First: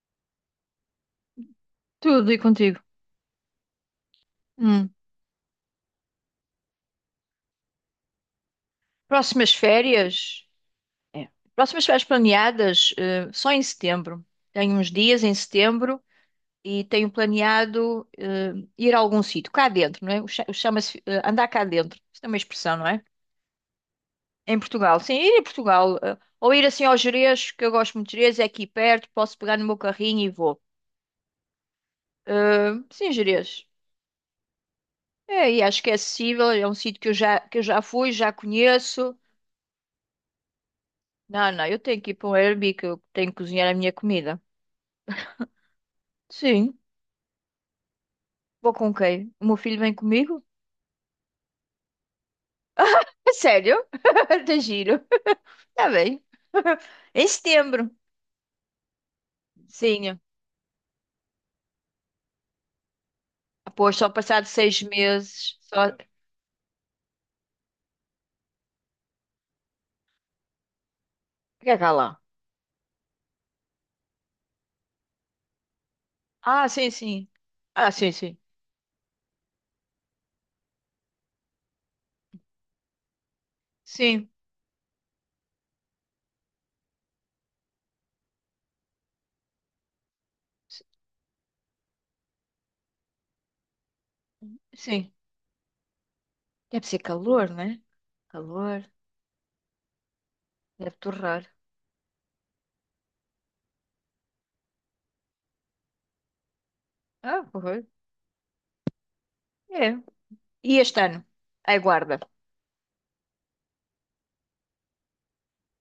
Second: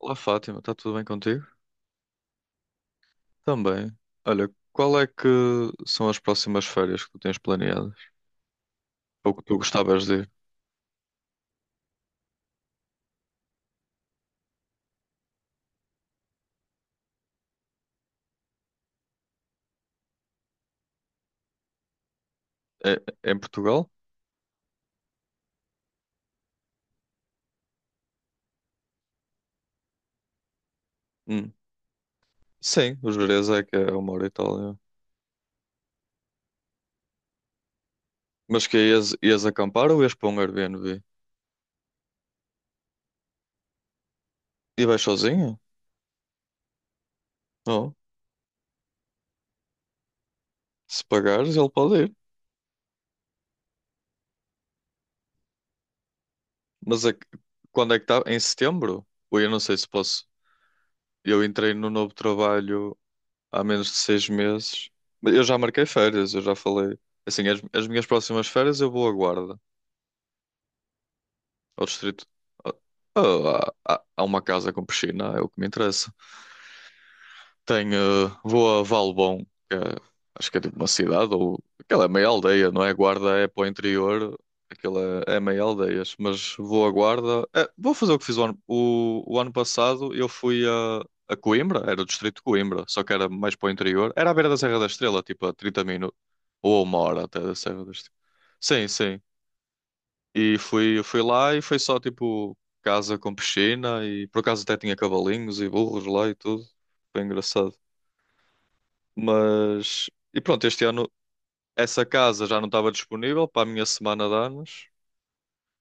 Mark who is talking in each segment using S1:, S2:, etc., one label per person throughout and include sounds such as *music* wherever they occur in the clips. S1: Olá Fátima, está tudo bem contigo?
S2: Tudo e contigo.
S1: Também. Olha,
S2: Hum.
S1: qual é que são as próximas férias que tu tens planeadas? Ou que
S2: Próximas
S1: tu gostavas de ir?
S2: férias? É. Próximas férias planeadas, só em setembro. Tenho uns dias em setembro e tenho planeado, ir a algum sítio, cá dentro, não é? O chama-se, andar cá dentro. Isso é uma expressão, não
S1: É,
S2: é?
S1: é em Portugal?
S2: Em Portugal. Sim, ir a Portugal. Ou ir assim ao Gerês, que eu gosto muito de Gerês, é aqui perto, posso pegar no meu carrinho e vou.
S1: Hum. Sim,
S2: Sim,
S1: os Jerez é
S2: Gerês.
S1: que é uma hora e tal. É.
S2: É, e acho que é acessível, é um sítio que eu já fui, já
S1: Mas que é, ias,
S2: conheço.
S1: ias acampar ou ias para um Airbnb?
S2: Não, não, eu tenho que ir para um Airbnb que eu tenho que cozinhar a minha comida.
S1: E vais sozinho?
S2: Sim,
S1: Não.
S2: vou com quem? O meu filho vem comigo?
S1: Se pagares, ele pode ir.
S2: É sério? *laughs* Tá giro. Tá bem. *laughs*
S1: Mas
S2: Em setembro.
S1: quando é que está? Em setembro? Ou eu não sei se
S2: Sim.
S1: posso. Eu entrei no novo trabalho há menos de
S2: Pois, só
S1: seis
S2: passado seis
S1: meses. Mas eu
S2: meses.
S1: já marquei
S2: Só. O
S1: férias, eu já falei. Assim, as minhas próximas férias eu vou à Guarda.
S2: que é que
S1: Ao
S2: há lá?
S1: distrito. Ah, há uma casa com piscina, é o que me interessa.
S2: Ah, sim, sim. Ah,
S1: Tenho,
S2: sim, sim.
S1: vou a Valbom, que é- acho que é tipo uma cidade, ou aquela é meia aldeia, não é? Guarda é para o
S2: Sim,
S1: interior, aquela é meia aldeias. Mas vou a Guarda, é, vou fazer o que fiz o ano, o ano passado. Eu fui
S2: s-
S1: a Coimbra, era o distrito de Coimbra, só que era mais para o interior. Era à beira da Serra da
S2: sim.
S1: Estrela, tipo a 30 minutos, ou a
S2: Deve
S1: uma
S2: ser
S1: hora até
S2: calor,
S1: da
S2: né?
S1: Serra da Estrela. Sim,
S2: Calor.
S1: sim. E
S2: Deve
S1: fui, eu fui
S2: torrar.
S1: lá e foi só tipo casa com piscina e por acaso até tinha cavalinhos e burros lá e tudo. Foi
S2: Ah,
S1: engraçado.
S2: porra. É.
S1: Mas e pronto,
S2: E
S1: este
S2: este
S1: ano
S2: ano?
S1: essa
S2: Aguarda.
S1: casa já não estava disponível para a minha semana de anos.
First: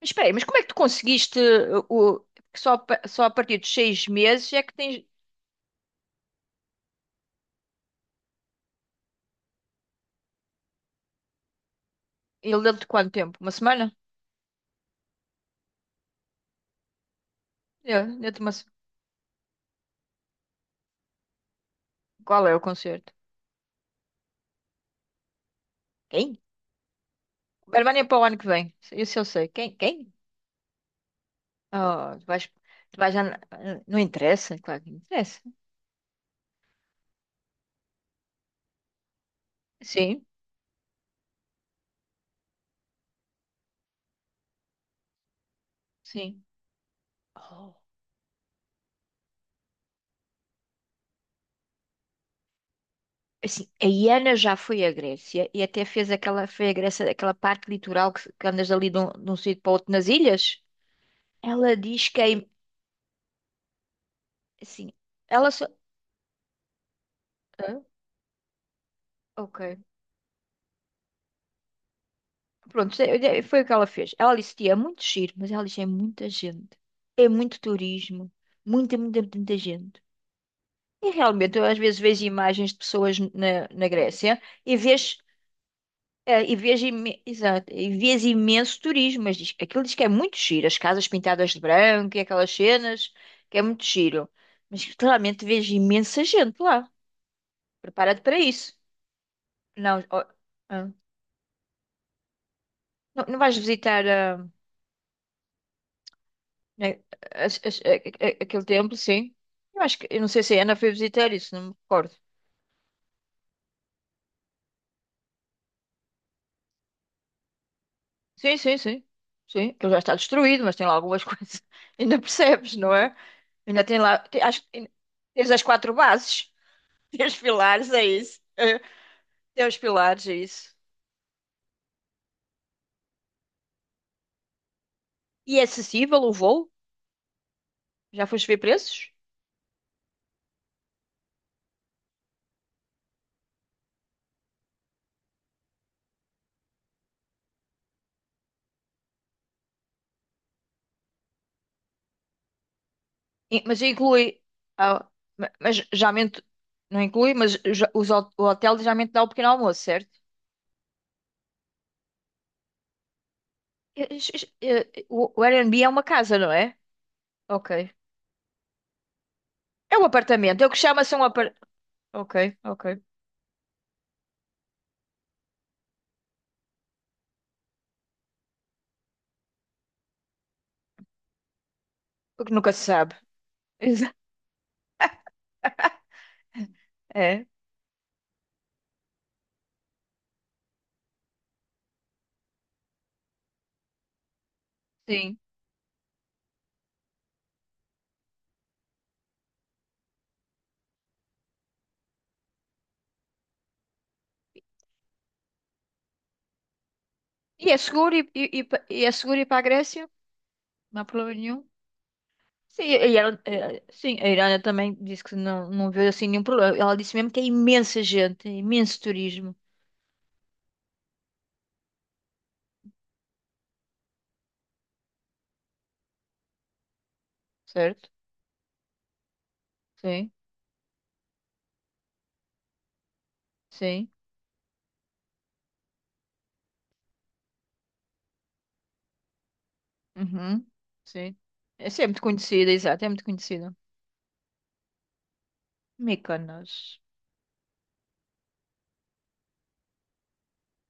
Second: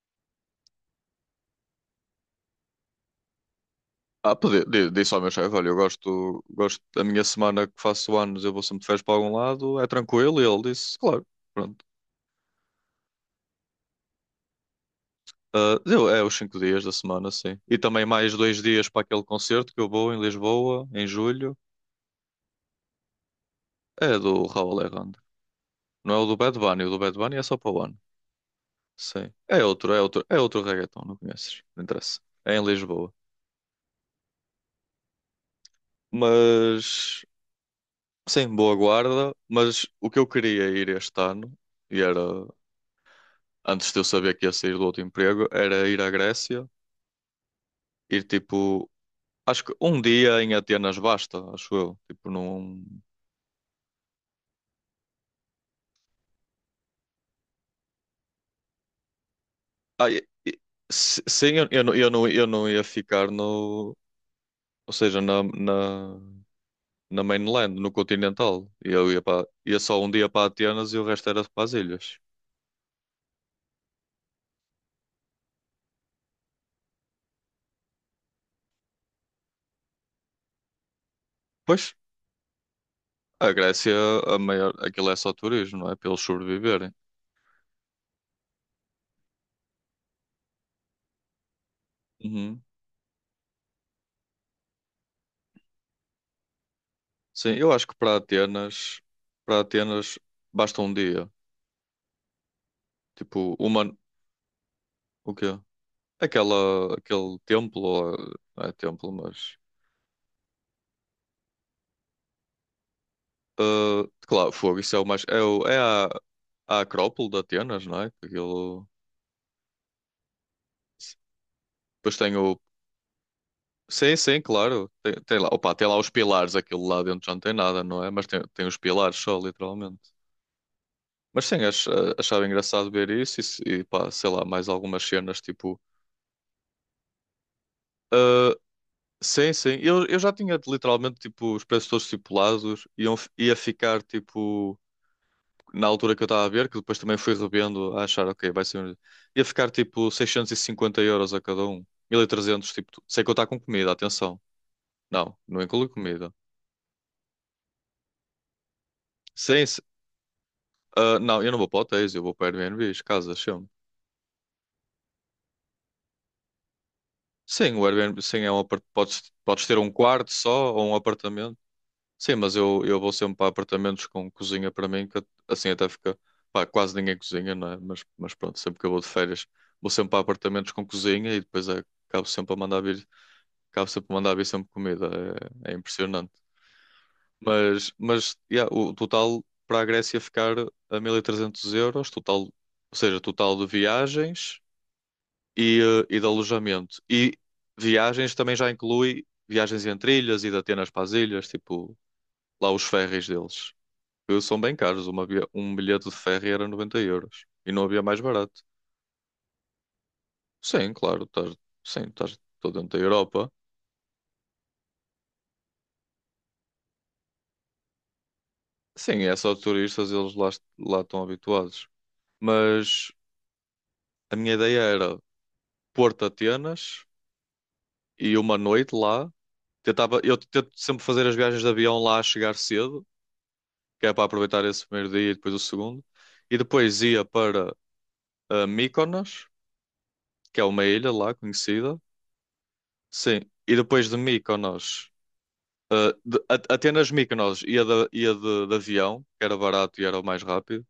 S2: Mas espera aí, mas como é que tu conseguiste porque só, só a partir dos seis
S1: Ah,
S2: meses
S1: pedi,
S2: é que
S1: di-
S2: tens...
S1: disse ao meu chefe, olha, eu gosto da minha semana que faço anos, eu vou sempre de férias para algum lado, é tranquilo, e ele disse, claro, pronto.
S2: Ele deu-te quanto tempo? Uma semana?
S1: Ah, é os 5 dias da semana, sim. E
S2: É.
S1: também mais
S2: Deu-te uma...
S1: dois
S2: se-
S1: dias para aquele concerto que eu vou em Lisboa, em julho.
S2: Qual é o concerto?
S1: É do Raul Alejandro. Não é o do
S2: Quem?
S1: Bad Bunny, o do Bad Bunny é só para
S2: A
S1: o ano.
S2: Albânia é para o ano que vem. Isso eu
S1: Sim.
S2: sei.
S1: É
S2: Quem?
S1: outro, é
S2: Quem?
S1: outro, é outro reggaeton, não conheces. Não
S2: Oh,
S1: interessa.
S2: tu vais...
S1: É em
S2: Tu vais
S1: Lisboa.
S2: já... Não interessa? Claro que interessa.
S1: Mas sim, boa guarda. Mas o que
S2: Sim,
S1: eu queria ir este ano, e era antes de eu saber que ia sair do outro emprego, era ir à
S2: sim.
S1: Grécia,
S2: Oh.
S1: ir tipo, acho que um dia em Atenas basta, acho eu. Tipo, não.
S2: Assim, a Iana já foi à Grécia e até fez aquela... Foi à Grécia, aquela parte litoral que andas ali de um sítio para outro nas
S1: Ah,
S2: ilhas.
S1: sim,
S2: Ela
S1: não,
S2: diz
S1: eu,
S2: que
S1: não,
S2: é...
S1: eu não ia ficar no.
S2: Assim,
S1: Ou seja, na,
S2: ela só...
S1: na na mainland,
S2: Hã?
S1: no continental. E eu
S2: Ok.
S1: ia só um dia para Atenas e o resto era para as ilhas.
S2: Pronto, foi o que ela fez. Ela disse, tia, é muito giro, mas ela disse, é muita gente. É muito turismo. Muita, muita, muita gente. E realmente, eu às
S1: Pois,
S2: vezes vejo imagens de pessoas
S1: a
S2: na
S1: Grécia, a
S2: Grécia
S1: maior,
S2: e
S1: aquilo é
S2: vês,
S1: só turismo, não é? Para eles sobreviverem.
S2: exato, e vês imenso turismo, mas diz, aquilo diz que é muito giro. As casas pintadas de branco e aquelas
S1: Uhum.
S2: cenas, que é muito giro. Mas claramente vejo imensa gente lá.
S1: Sim, eu acho que para
S2: Prepara-te para isso.
S1: Atenas, para
S2: Não,
S1: Atenas
S2: oh,
S1: basta
S2: ah,
S1: um dia.
S2: não, não
S1: Tipo,
S2: vais
S1: uma,
S2: visitar.
S1: o quê?
S2: É,
S1: Aquele templo, ah, não
S2: aquele
S1: é
S2: templo,
S1: templo,
S2: sim.
S1: mas...
S2: Eu não sei se a Ana foi visitar isso, não me recordo.
S1: Ah, claro, fogo, isso é o mais... É a Acrópole de Atenas, não é?
S2: Sim, sim,
S1: Aquilo...
S2: sim. Sim, aquilo já está destruído, mas tem lá algumas *laughs* coisas.
S1: Depois
S2: Ainda
S1: tem o.
S2: percebes, não é? Ainda tem
S1: Sim,
S2: lá,
S1: sim,
S2: acho que
S1: claro.
S2: ainda...
S1: Tem lá,
S2: Tens as
S1: opa, tem
S2: quatro
S1: lá os
S2: bases,
S1: pilares, aquilo lá
S2: *laughs*
S1: dentro
S2: tem
S1: já
S2: os
S1: não tem nada,
S2: pilares,
S1: não
S2: é
S1: é? Mas tem,
S2: isso.
S1: tem os
S2: É.
S1: pilares só,
S2: Tem os
S1: literalmente.
S2: pilares, é isso.
S1: Mas sim, achava engraçado ver isso e, e pá, sei lá, mais algumas cenas,
S2: E é
S1: tipo.
S2: acessível o voo? Já foste
S1: Ah,
S2: ver preços?
S1: sim, sim. Eu já tinha literalmente, tipo, os preços todos estipulados, ia ficar, tipo, na altura que eu estava a ver, que depois também fui revendo, a achar, ok, vai ser. Um. Ia ficar, tipo, 650 euros a cada um. 1.300 tipo, sem contar com
S2: Mas
S1: comida, atenção.
S2: inclui, ah,
S1: Não, não
S2: mas
S1: inclui
S2: já
S1: comida.
S2: mente, não inclui, mas o hotel já mente dá o pequeno
S1: Sim,
S2: almoço,
S1: sim.
S2: certo?
S1: Ah, não, eu não vou para hotéis, eu vou para Airbnbs, casas, sempre.
S2: E- e- o Airbnb é uma casa, não é?
S1: Sim, o
S2: Ok.
S1: Airbnb, sim, podes ter um
S2: É um
S1: quarto
S2: apartamento. É o
S1: só
S2: que
S1: ou um
S2: chama-se um
S1: apartamento.
S2: apartamento.
S1: Sim, mas
S2: Ok,
S1: eu
S2: ok.
S1: vou sempre para apartamentos com cozinha para mim, que assim até fica. Pá, quase ninguém cozinha, não é? Mas pronto, sempre que eu vou de férias, vou sempre para apartamentos com cozinha e depois é, acabo sempre
S2: Porque
S1: a
S2: nunca
S1: mandar
S2: se
S1: vir,
S2: sabe.
S1: acabo sempre
S2: Exa-
S1: a mandar vir sempre comida. É impressionante.
S2: É,
S1: Mas yeah, o total para a Grécia ficar a 1.300 euros, total, ou seja, total de viagens.
S2: sim.
S1: E de alojamento. E viagens também já inclui viagens entre ilhas e de Atenas para as ilhas, tipo lá os ferries deles. São bem caros, um bilhete de ferry era 90 euros
S2: E
S1: e
S2: é
S1: não havia
S2: seguro
S1: mais barato.
S2: e é seguro ir para a Grécia?
S1: Sim,
S2: Não há
S1: claro,
S2: problema
S1: estás,
S2: nenhum.
S1: sim, estás todo
S2: Sim,
S1: dentro da
S2: e ela,
S1: Europa.
S2: sim, a Irana também disse que não, não vê assim nenhum problema. Ela disse mesmo que é imensa gente, é imenso
S1: Sim, é só
S2: turismo.
S1: turistas, eles lá, estão habituados. Mas a minha ideia era Porto Atenas
S2: Certo?
S1: e uma noite lá. Tentava,
S2: Sim,
S1: eu tento sempre fazer as viagens de avião lá a chegar cedo que
S2: sim.
S1: é para aproveitar esse primeiro dia e depois o segundo. E depois ia para Mykonos, que é
S2: Uhum.
S1: uma ilha lá
S2: Sim.
S1: conhecida.
S2: Essa é muito conhecida, exato, é muito
S1: Sim, e
S2: conhecida.
S1: depois de Mykonos,
S2: Mykonos.
S1: Atenas Mykonos ia de avião, que era barato e era o mais rápido.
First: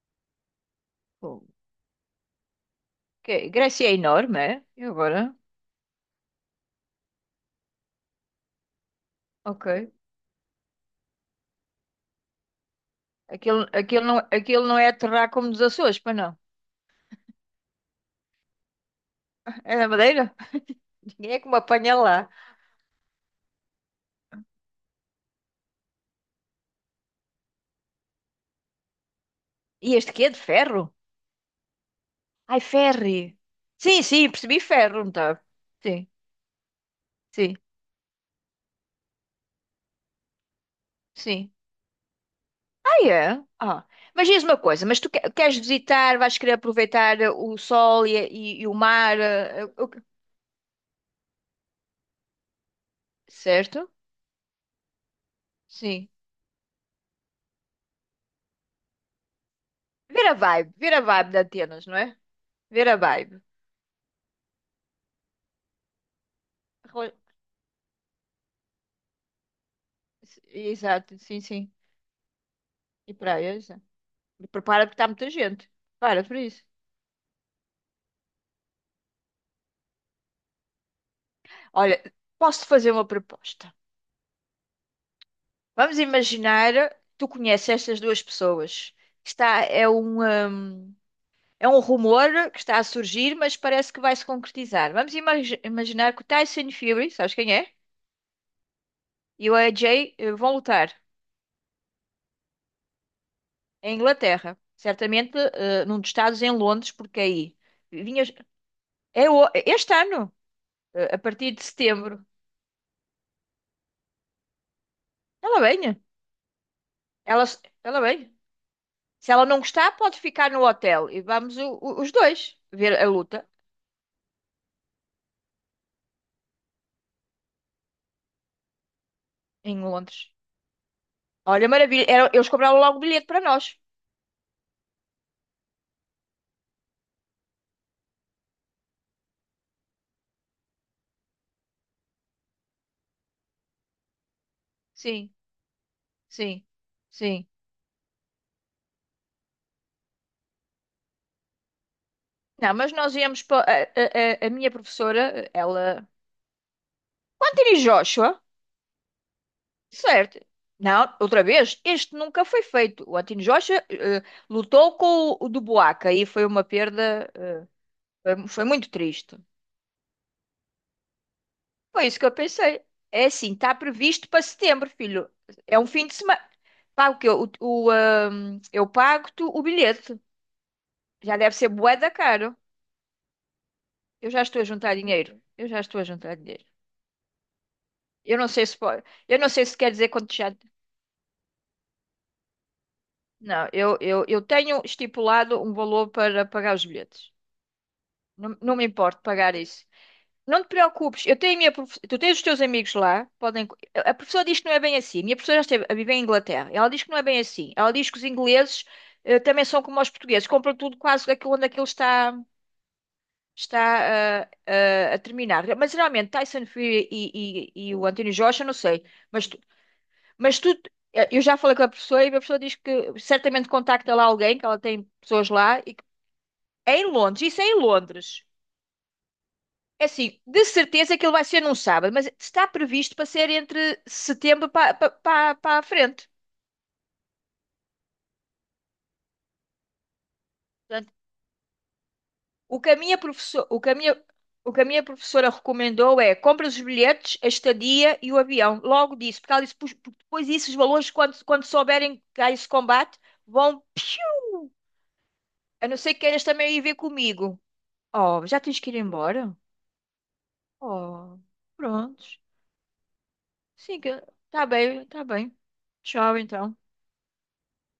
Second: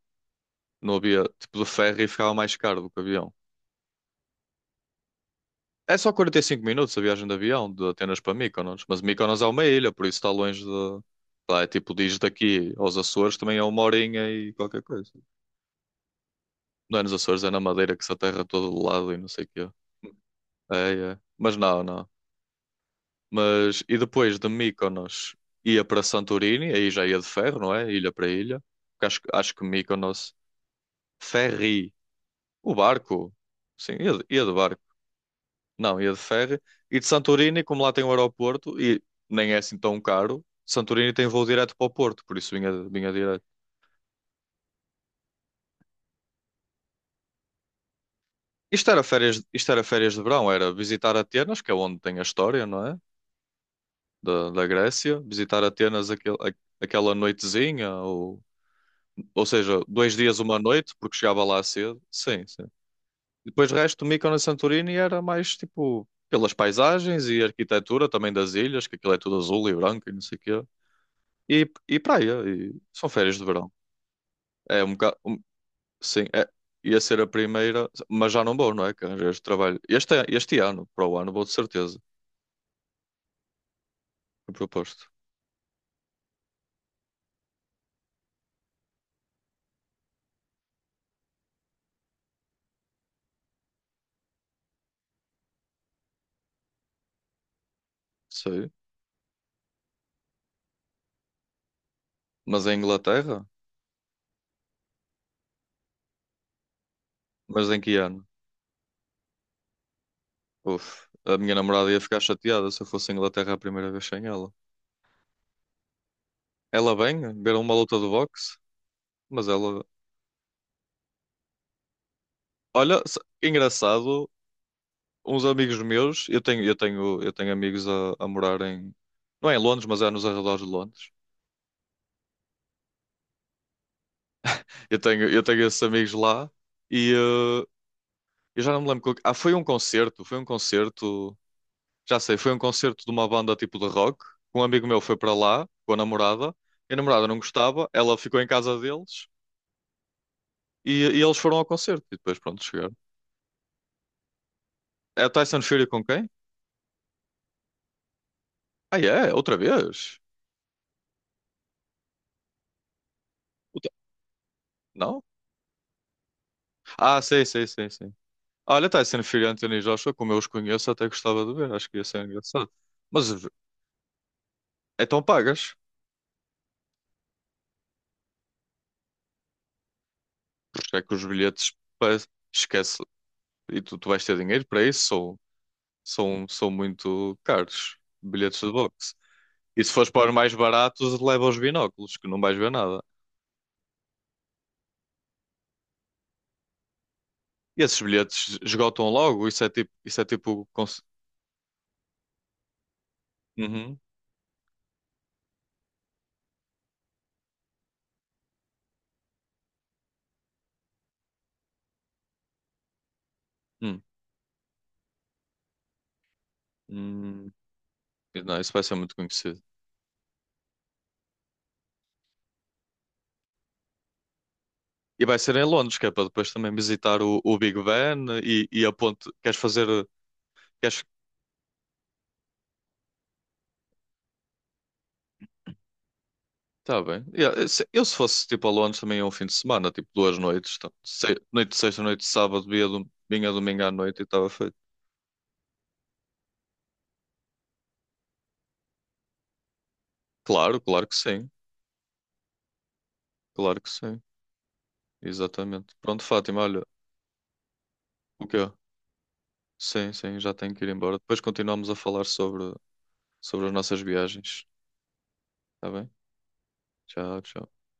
S1: Não havia
S2: Pô.
S1: tipo de ferro e ficava mais caro do que
S2: Ok,
S1: avião.
S2: Grécia é enorme, é? E agora?
S1: É só 45 minutos a viagem de avião de Atenas para Mykonos, mas Mykonos é uma
S2: Ok.
S1: ilha, por isso está longe de. Lá é tipo, diz daqui aos Açores também
S2: Aquilo,
S1: é uma horinha e
S2: aquilo não
S1: qualquer
S2: é
S1: coisa.
S2: terra como dos Açores, pois não?
S1: Não é nos Açores, é na Madeira que se aterra todo lado e não sei o quê.
S2: É na Madeira?
S1: É, é.
S2: Ninguém é que me
S1: Mas não,
S2: apanha
S1: não.
S2: lá.
S1: Mas e depois de Mykonos ia para Santorini, aí já ia de ferro, não é? Ilha para ilha. Porque acho que
S2: E este quê?
S1: Mykonos,
S2: De ferro?
S1: ferry,
S2: Ai,
S1: o
S2: ferry.
S1: barco. Sim,
S2: Sim,
S1: ia, de-
S2: sim,
S1: ia de
S2: percebi
S1: barco.
S2: ferro, não tá? Sim,
S1: Não, ia de ferry. E de
S2: sim,
S1: Santorini, como lá tem o aeroporto e nem é assim tão caro, Santorini tem voo
S2: sim.
S1: direto para o Porto, por isso vinha,
S2: Ah,
S1: vinha
S2: é?
S1: direto.
S2: Ah. Mas diz uma coisa, mas tu queres visitar, vais querer aproveitar o sol e o mar,
S1: Isto era férias de verão, era visitar Atenas, que é onde tem a história, não é?
S2: certo?
S1: Da Grécia, visitar Atenas
S2: Sim.
S1: aquele, aquela noitezinha. Ou seja, dois dias, uma noite,
S2: Ver a
S1: porque
S2: vibe de
S1: chegava lá
S2: Atenas, não
S1: cedo.
S2: é?
S1: Sim, sim.
S2: Ver a vibe.
S1: E depois o resto, Mykonos e Santorini era mais tipo pelas
S2: Arro-
S1: paisagens e arquitetura também das ilhas, que aquilo é tudo azul e branco e não sei o quê.
S2: Exato, sim,
S1: E,
S2: sim.
S1: e praia, e são
S2: E
S1: férias de
S2: praias.
S1: verão.
S2: E
S1: É
S2: prepara
S1: um
S2: porque está
S1: bocado.
S2: muita gente. Para
S1: Sim,
S2: por
S1: é,
S2: isso.
S1: ia ser a primeira, mas já não vou, não é? Que arranjei este trabalho. Este ano, para o ano, vou de certeza.
S2: Olha, posso fazer uma proposta.
S1: Eu proposto.
S2: Vamos imaginar, tu conheces estas duas pessoas. Está, é um rumor que está a surgir, mas parece que vai se concretizar. Vamos imaginar que o Tyson Fury, sabes quem é?
S1: Sei.
S2: E o AJ vão lutar
S1: Mas em Inglaterra?
S2: em Inglaterra, certamente num dos estados em Londres, porque aí
S1: Mas em que ano?
S2: vinhas, é o- este ano,
S1: Uf,
S2: a
S1: a
S2: partir
S1: minha
S2: de
S1: namorada ia ficar
S2: setembro.
S1: chateada se eu fosse à Inglaterra a primeira vez sem ela.
S2: Ela vem,
S1: Ela vem
S2: ela,
S1: viram uma luta
S2: ela
S1: de
S2: vem.
S1: boxe,
S2: Se ela
S1: mas
S2: não
S1: ela.
S2: gostar, pode ficar no hotel e vamos os dois ver
S1: Olha,
S2: a luta.
S1: engraçado, uns amigos meus, eu tenho amigos a morar em. Não é em
S2: Em
S1: Londres, mas é nos
S2: Londres.
S1: arredores de Londres.
S2: Olha, maravilha. Eles cobraram logo o bilhete para nós.
S1: Eu tenho esses amigos lá e eu já não me lembro. Ah, foi um concerto, foi um concerto. Já sei, foi um concerto de uma banda tipo de rock. Um amigo meu foi
S2: Sim,
S1: para lá com a namorada.
S2: sim,
S1: E a namorada não
S2: sim.
S1: gostava, ela ficou em casa deles e eles foram ao concerto. E depois, pronto,
S2: Não, mas
S1: chegaram.
S2: nós íamos para. A minha
S1: É o
S2: professora,
S1: Tyson Fury com
S2: ela.
S1: quem?
S2: O Anthony Joshua,
S1: Ah, é? Outra vez?
S2: certo. Não, outra vez, este nunca foi feito. O Anthony Joshua lutou com
S1: Não?
S2: o do Buaca e foi uma
S1: Ah,
S2: perda.
S1: sei,
S2: eh,
S1: sei, sei, sim.
S2: foi, foi
S1: Olha,
S2: muito
S1: Tyson
S2: triste.
S1: Fury e Anthony Joshua, como eu os conheço, até gostava de ver, acho que ia
S2: Foi isso
S1: ser
S2: que eu
S1: engraçado.
S2: pensei. É
S1: Mas
S2: assim, está previsto para setembro,
S1: então
S2: filho.
S1: pagas,
S2: É um fim de semana. Pago que eu, o, ah, Eu pago-te o bilhete.
S1: porque é que os
S2: Já deve ser
S1: bilhetes
S2: bué
S1: pa-.
S2: da caro.
S1: Esquece. E tu vais
S2: Eu
S1: ter
S2: já estou
S1: dinheiro
S2: a
S1: para
S2: juntar
S1: isso,
S2: dinheiro.
S1: são,
S2: Eu já estou a juntar
S1: são,
S2: dinheiro.
S1: são muito caros,
S2: Eu não
S1: bilhetes
S2: sei
S1: de
S2: se pode,
S1: boxe.
S2: eu não sei se
S1: E
S2: quer
S1: se
S2: dizer
S1: fores para
S2: quanto
S1: os
S2: já.
S1: mais baratos, leva os binóculos, que não vais ver nada.
S2: Não, eu tenho estipulado um valor para pagar os bilhetes.
S1: E esses
S2: Não,
S1: bilhetes
S2: não me
S1: esgotam
S2: importo
S1: logo,
S2: pagar isso.
S1: isso é
S2: Não
S1: tipo.
S2: te preocupes, eu tenho a minha prof... tu tens os teus amigos lá, podem.
S1: Uhum.
S2: A professora diz que não é bem assim. Minha professora já esteve a viver em Inglaterra. Ela diz que não é bem assim. Ela diz que os ingleses também são como os portugueses, compram tudo quase aquilo onde aquilo está
S1: Hum.
S2: está a terminar. Mas geralmente Tyson Fury
S1: Hum.
S2: e o Anthony
S1: Não,
S2: Joshua,
S1: isso
S2: não
S1: vai ser
S2: sei.
S1: muito
S2: Mas
S1: conhecido.
S2: Mas tu, eu já falei com a pessoa e a pessoa diz que certamente contacta lá alguém, que ela tem
S1: E vai
S2: pessoas
S1: ser em
S2: lá, e
S1: Londres,
S2: que
S1: que é para depois também
S2: é em
S1: visitar o,
S2: Londres,
S1: o
S2: isso é em
S1: Big Ben
S2: Londres.
S1: e a ponte. Queres fazer.
S2: É assim, de
S1: Queres.
S2: certeza que ele vai ser num sábado, mas está previsto para ser entre setembro para para a frente.
S1: Tá bem. Yeah, eu se fosse tipo a Londres também é um fim de semana, tipo 2 noites. Tá?
S2: Portanto,
S1: Noite de sexta, noite de sábado,
S2: o que a minha
S1: vinha
S2: professora, o
S1: domingo
S2: que
S1: à
S2: a
S1: noite e
S2: minha,
S1: estava
S2: o
S1: feito.
S2: que a minha professora recomendou é compra os bilhetes, a estadia e o avião. Logo disso, porque ela disse: "Pois, porque depois disso os
S1: Claro, claro
S2: valores,
S1: que sim.
S2: quando souberem que há esse combate,
S1: Claro
S2: vão...
S1: que sim.
S2: piu! A
S1: Exatamente.
S2: não ser que
S1: Pronto,
S2: queiras
S1: Fátima,
S2: também
S1: olha.
S2: ir ver comigo. Oh,
S1: O
S2: já
S1: quê?
S2: tens que ir embora?
S1: Sim, sim, já tenho que ir embora. Depois
S2: Oh,
S1: continuamos a falar
S2: prontos.
S1: sobre as
S2: Sim
S1: nossas
S2: que
S1: viagens.
S2: tá bem, tá bem.
S1: Tá bem?
S2: Tchau, então.
S1: Tchau, tchau.